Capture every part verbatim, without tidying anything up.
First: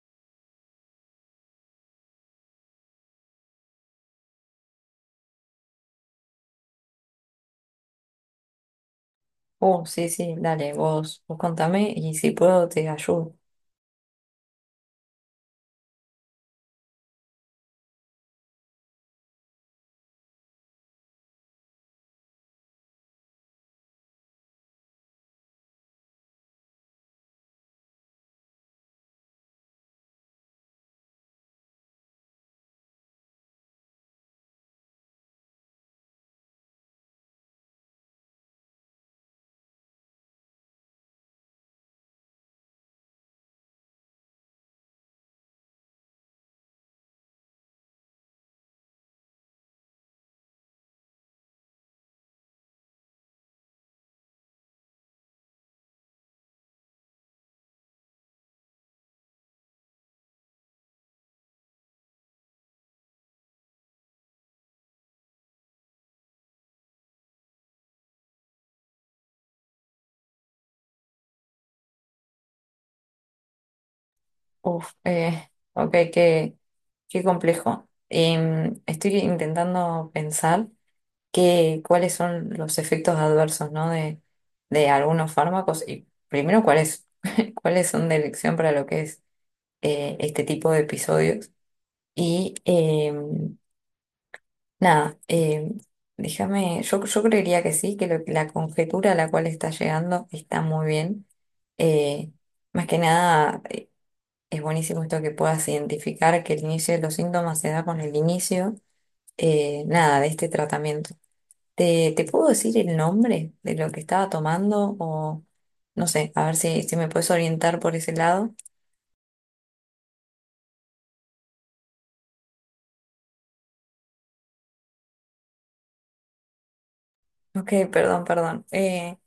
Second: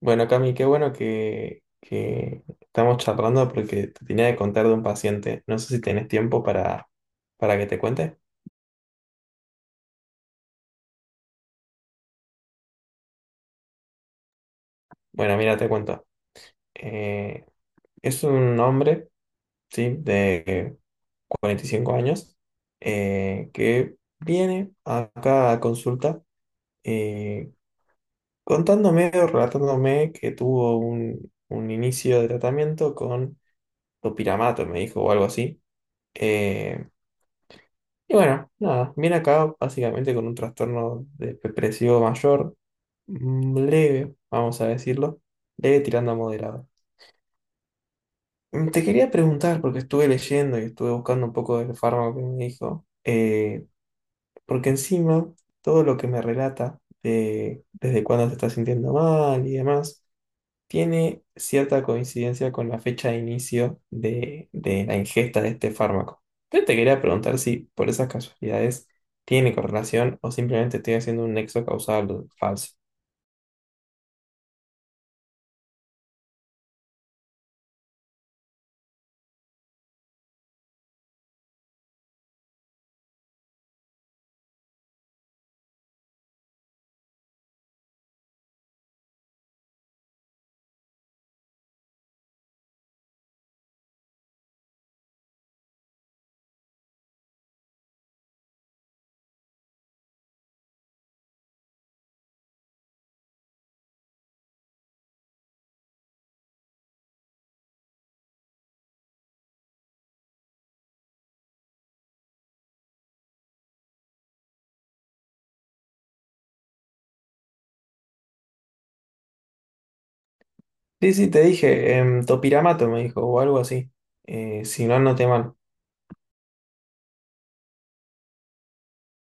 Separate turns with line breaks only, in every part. Bueno, Cami, qué bueno que, que estamos charlando porque te tenía que contar de un paciente. No sé si tenés tiempo para, para que te cuente.
Uh, sí, sí, dale, vos, vos contame y si puedo te ayudo.
Bueno, mira, te cuento. Eh, es un hombre, ¿sí? De cuarenta y cinco años, eh, que viene acá a consulta, eh, contándome o relatándome que tuvo un, un inicio de tratamiento con topiramato, me dijo, o algo así. Eh, Y bueno, nada, viene acá básicamente con un trastorno de- depresivo mayor, mm, leve, vamos a decirlo, leve tirando a moderado. Mm, te quería preguntar, porque estuve leyendo y estuve buscando un poco del fármaco que me dijo, eh, porque encima todo lo que me relata de desde cuándo se está sintiendo mal y demás tiene cierta coincidencia con la fecha de inicio de, de la ingesta de este fármaco. Yo te quería preguntar si por esas casualidades tiene correlación o simplemente estoy haciendo un nexo causal falso.
Uf, eh, ok, qué, qué complejo. Em, estoy intentando pensar que, cuáles son los efectos adversos, ¿no? De, de algunos fármacos y primero cuáles, cuáles son de elección para lo que es eh, este tipo de episodios y, em, Nada, eh, déjame, yo, yo creería que sí, que lo- la conjetura a la cual está llegando está muy bien. Eh, más que nada, es buenísimo esto que puedas identificar que el inicio de los síntomas se da con el inicio, eh, nada, de este tratamiento. ¿Te, te puedo decir el nombre de lo que estaba tomando o no sé, a ver si, si me puedes orientar por ese lado?
Sí, sí, te dije, em, topiramato me dijo, o algo así. Eh, si no, no te mal.
Ok, perdón, perdón. Eh,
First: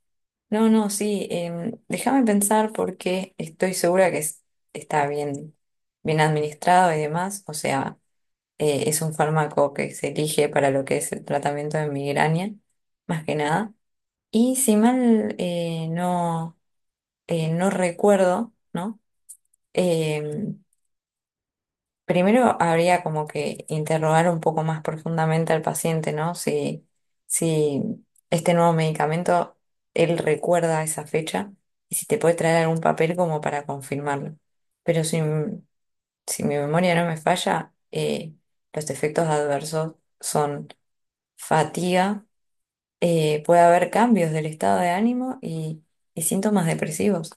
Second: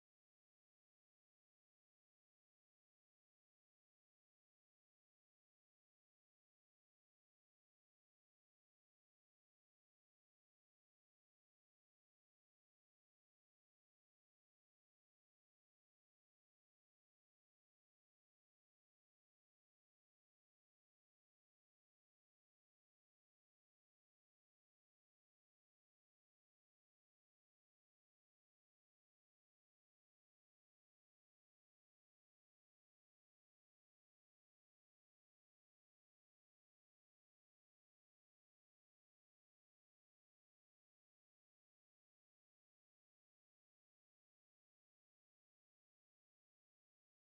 No, no, sí, em, déjame pensar porque estoy segura que es- está bien, bien administrado y demás. O sea, eh, es un fármaco que se elige para lo que es el tratamiento de migraña, más que nada. Y si mal eh, no, eh, no recuerdo, ¿no? Em, Primero habría como que interrogar un poco más profundamente al paciente, ¿no? Si, si este nuevo medicamento, él recuerda esa fecha y si te puede traer algún papel como para confirmarlo. Pero si, m- si mi memoria no me falla, eh, los efectos adversos son fatiga, eh, puede haber cambios del estado de ánimo y, y síntomas depresivos.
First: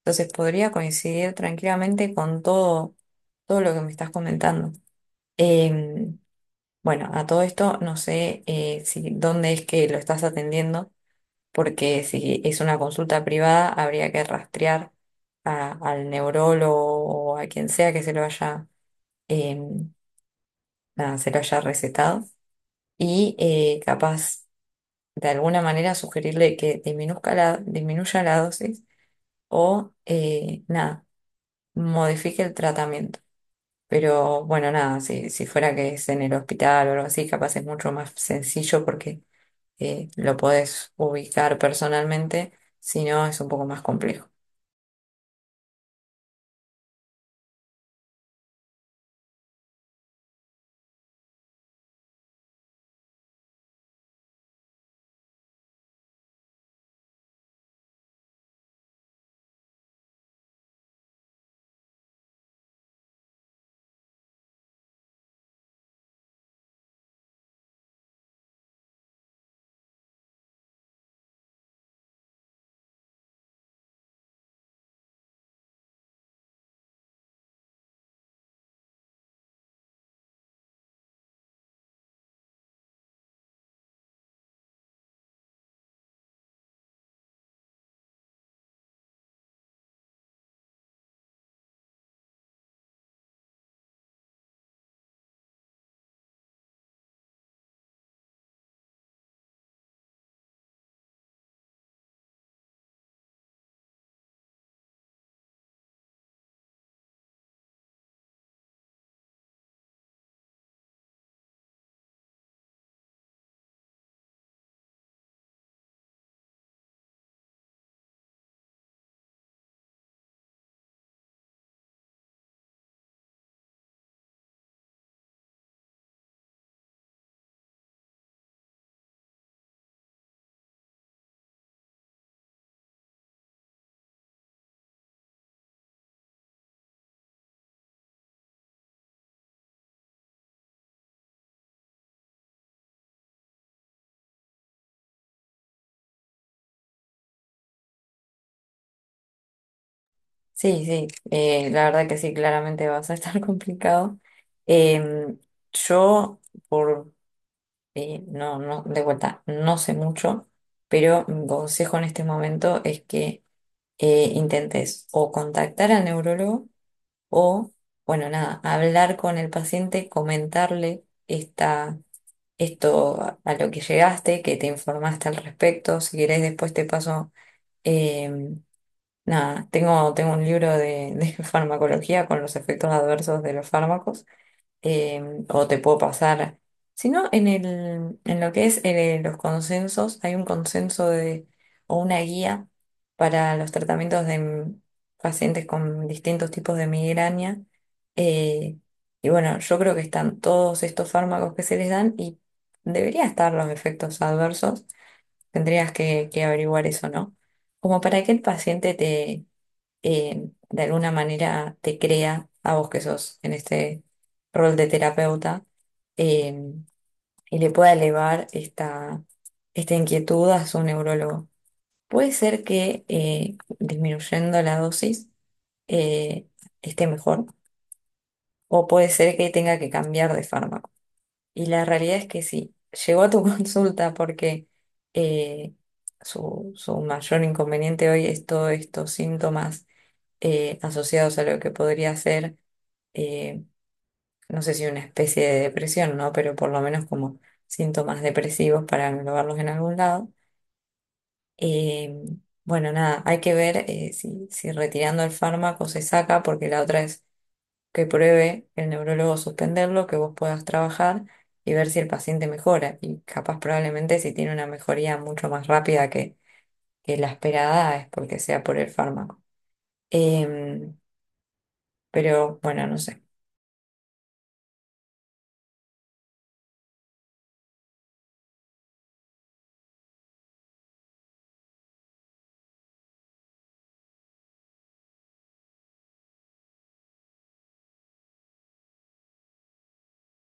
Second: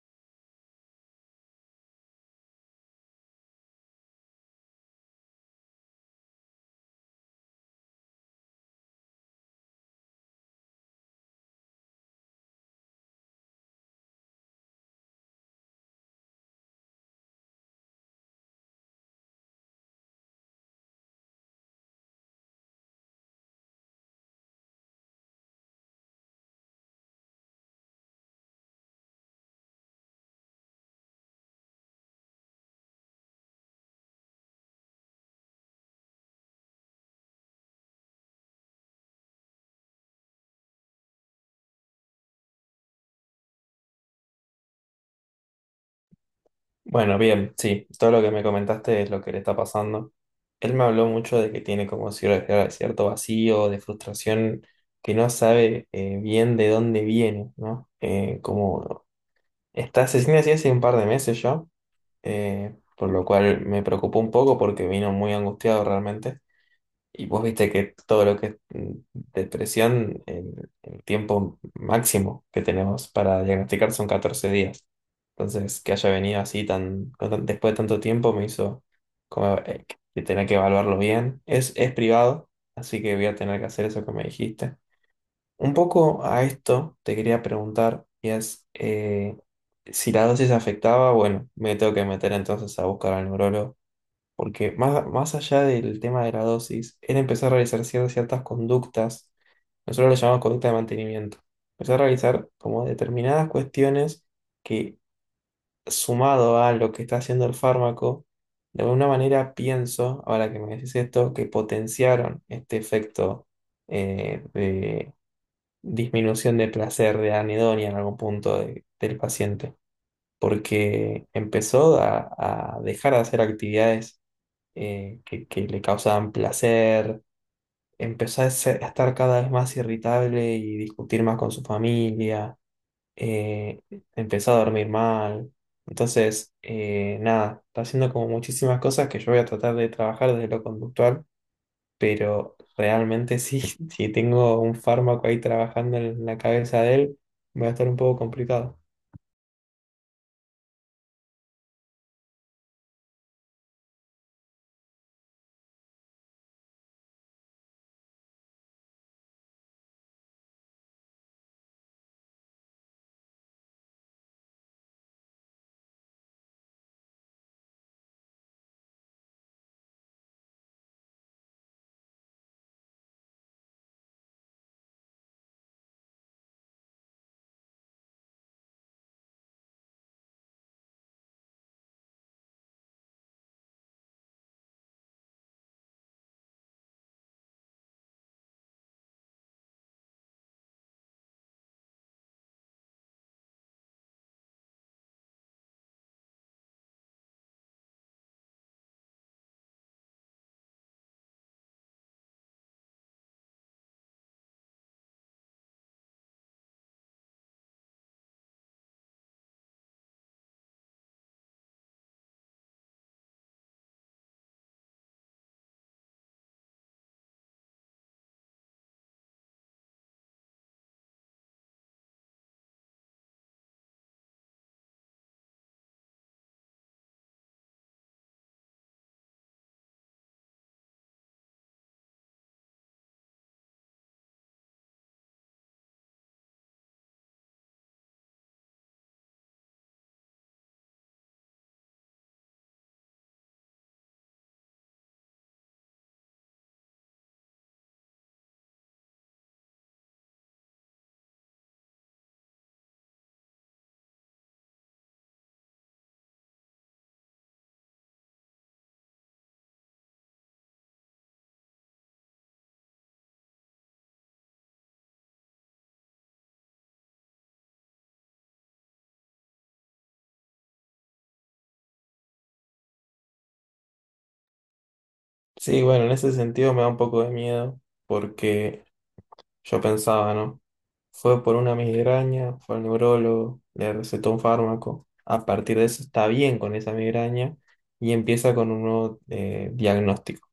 Entonces podría coincidir tranquilamente con todo, todo lo que me estás comentando. Em, bueno, a todo esto no sé eh, si dónde es que lo estás atendiendo, porque si es una consulta privada habría que rastrear a- al neurólogo o a quien sea que se lo haya, em, nada, se lo haya recetado y eh, capaz de alguna manera sugerirle que disminuzca la, disminuya la dosis o eh, nada, modifique el tratamiento. Pero bueno, nada, si, si fuera que es en el hospital o algo así, capaz es mucho más sencillo porque eh, lo podés ubicar personalmente, si no es un poco más complejo.
Bueno, bien, sí, todo lo que me comentaste es lo que le está pasando. Él me habló mucho de que tiene como cier- cierto vacío, de frustración, que no sabe, eh, bien de dónde viene, ¿no? Eh, como está asesina así hace un par de meses ya, eh, por lo cual me preocupó un poco porque vino muy angustiado realmente. Y vos viste que todo lo que es mm, depresión, el, el tiempo máximo que tenemos para diagnosticar son catorce días. Entonces, que haya venido así tan, con tan- después de tanto tiempo me hizo como eh, que tener que evaluarlo bien. Es, es privado, así que voy a tener que hacer eso que me dijiste. Un poco a esto te quería preguntar, y es, eh, si la dosis afectaba, bueno, me tengo que meter entonces a buscar al neurólogo, porque más, más allá del tema de la dosis, él empezó a realizar cier- ciertas conductas, nosotros lo llamamos conducta de mantenimiento, empezó a realizar como determinadas cuestiones que sumado a lo que está haciendo el fármaco, de alguna manera pienso, ahora que me decís esto, que potenciaron este efecto, eh, disminución de placer, de anedonia en algún punto de- del paciente, porque empezó a, a dejar de hacer actividades, eh, que, que le causaban placer, empezó a, ser- a estar cada vez más irritable y discutir más con su familia, eh, empezó a dormir mal. Entonces, eh, nada, está haciendo como muchísimas cosas que yo voy a tratar de trabajar desde lo conductual, pero realmente sí, si tengo un fármaco ahí trabajando en la cabeza de él, va a estar un poco complicado.
Sí, sí, eh, la verdad que sí, claramente vas a estar complicado. Em, yo, por, eh, no, no, de vuelta, no sé mucho, pero mi consejo en este momento es que eh, intentes o contactar al neurólogo o, bueno, nada, hablar con el paciente, comentarle esta esto a, a lo que llegaste, que te informaste al respecto. Si querés, después te paso. Eh, nada, tengo, tengo un libro de, de farmacología con los efectos adversos de los fármacos em, o te puedo pasar. Sino en el, en lo que es eh, los consensos, hay un consenso de, o una guía para los tratamientos de m- pacientes con distintos tipos de migraña. eh, y bueno, yo creo que están todos estos fármacos que se les dan y debería estar los efectos adversos. Tendrías que, que averiguar eso, ¿no? Como para que el paciente te eh, de alguna manera te crea a vos que sos en este rol de terapeuta eh, y le pueda elevar esta, esta inquietud a su neurólogo. Puede ser que eh, disminuyendo la dosis eh, esté mejor o puede ser que tenga que cambiar de fármaco. Y la realidad es que sí, llegó a tu consulta porque eh, su, su mayor inconveniente hoy es todos estos síntomas eh, asociados a lo que podría ser, eh, no sé si una especie de depresión, ¿no? Pero por lo menos como síntomas depresivos para englobarlos en algún lado. Eh, bueno, nada, hay que ver eh, si, si retirando el fármaco se saca, porque la otra es que pruebe el neurólogo suspenderlo, que vos puedas trabajar y ver si el paciente mejora. Y capaz probablemente si tiene una mejoría mucho más rápida que, que la esperada es porque sea por el fármaco. Em, pero bueno, no sé.
Sí, bueno, en ese sentido me da un poco de miedo porque yo pensaba, ¿no? Fue por una migraña, fue al neurólogo, le recetó un fármaco, a partir de eso está bien con esa migraña y empieza con un nuevo, eh, diagnóstico.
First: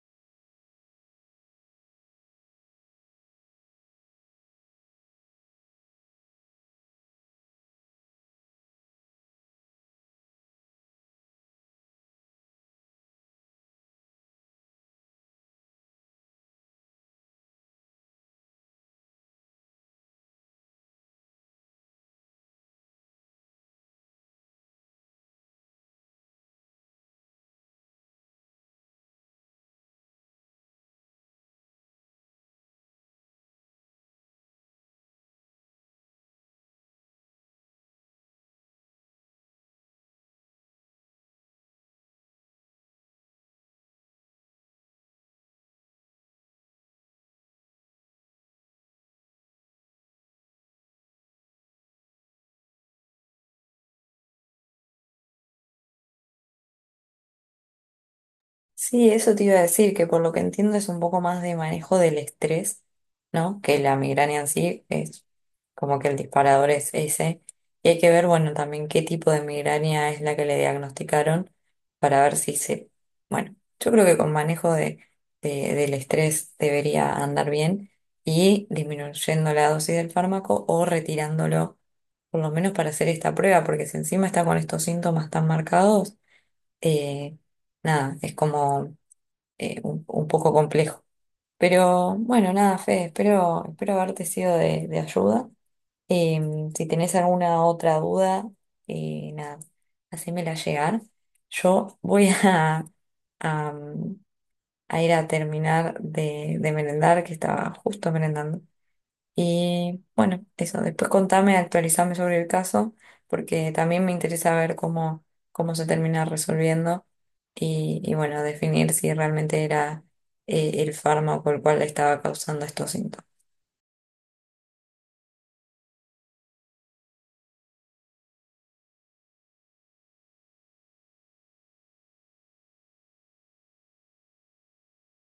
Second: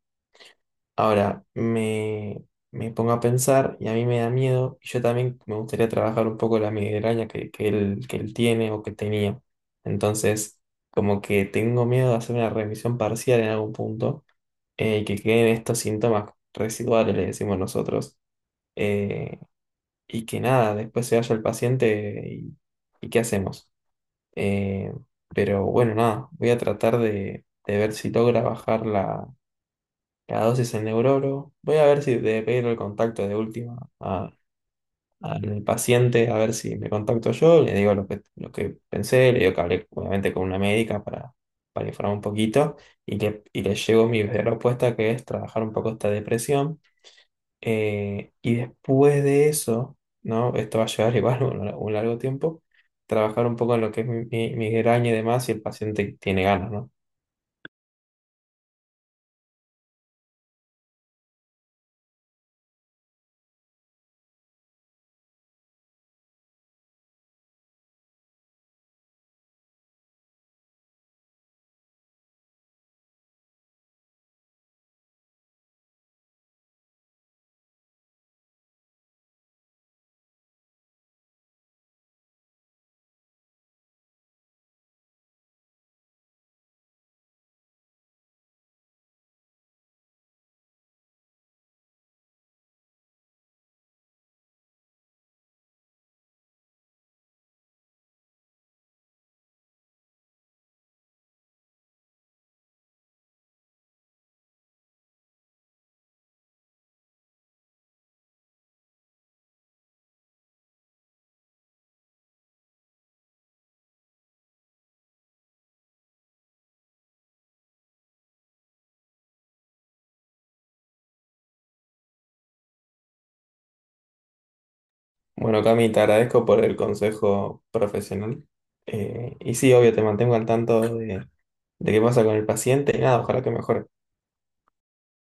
Ahora me, me pongo a pensar y a mí me da miedo y yo también me gustaría trabajar un poco la migraña que, que él, que él tiene o que tenía. Entonces, como que tengo miedo de hacer una revisión parcial en algún punto, eh, y que queden estos síntomas residuales, le decimos nosotros, eh, y que nada, después se vaya el paciente y, y ¿qué hacemos? Eh, pero bueno, nada, voy a tratar de, de ver si logra bajar cada dosis en neuroro. Voy a ver si de pedir el contacto de última a- al paciente, a ver si me contacto yo, le digo lo que, lo que pensé, le digo que hablé obviamente con una médica para, para informar un poquito y le, y le llevo mi propuesta que es trabajar un poco esta depresión. Eh, y después de eso, ¿no? Esto va a llevar igual un, un largo tiempo, trabajar un poco en lo que es mi, mi migraña y demás si el paciente tiene ganas, ¿no?
Sí, eso te iba a decir, que por lo que entiendo es un poco más de manejo del estrés, ¿no? Que la migraña en sí es como que el disparador es ese. Y hay que ver, bueno, también qué tipo de migraña es la que le diagnosticaron para ver si se... Bueno, yo creo que con manejo de, de- del estrés debería andar bien y disminuyendo la dosis del fármaco o retirándolo, por lo menos para hacer esta prueba, porque si encima está con estos síntomas tan marcados, eh, nada, es como eh, un, un poco complejo. Pero bueno, nada, Fede, espero, espero haberte sido de, de ayuda. Em, si tenés alguna otra duda, eh, nada, hacémela llegar. Yo voy a, a, mm, a ir a terminar de, de merendar, que estaba justo merendando. Y bueno, eso, después contame, actualizame sobre el caso, porque también me interesa ver cómo, cómo se termina resolviendo y, y bueno, definir si realmente era eh, el fármaco el cual le estaba causando estos síntomas.
Bueno, Cami, te agradezco por el consejo profesional. Eh, y sí, obvio, te mantengo al tanto de, de qué pasa con el paciente y nada, ojalá que mejore.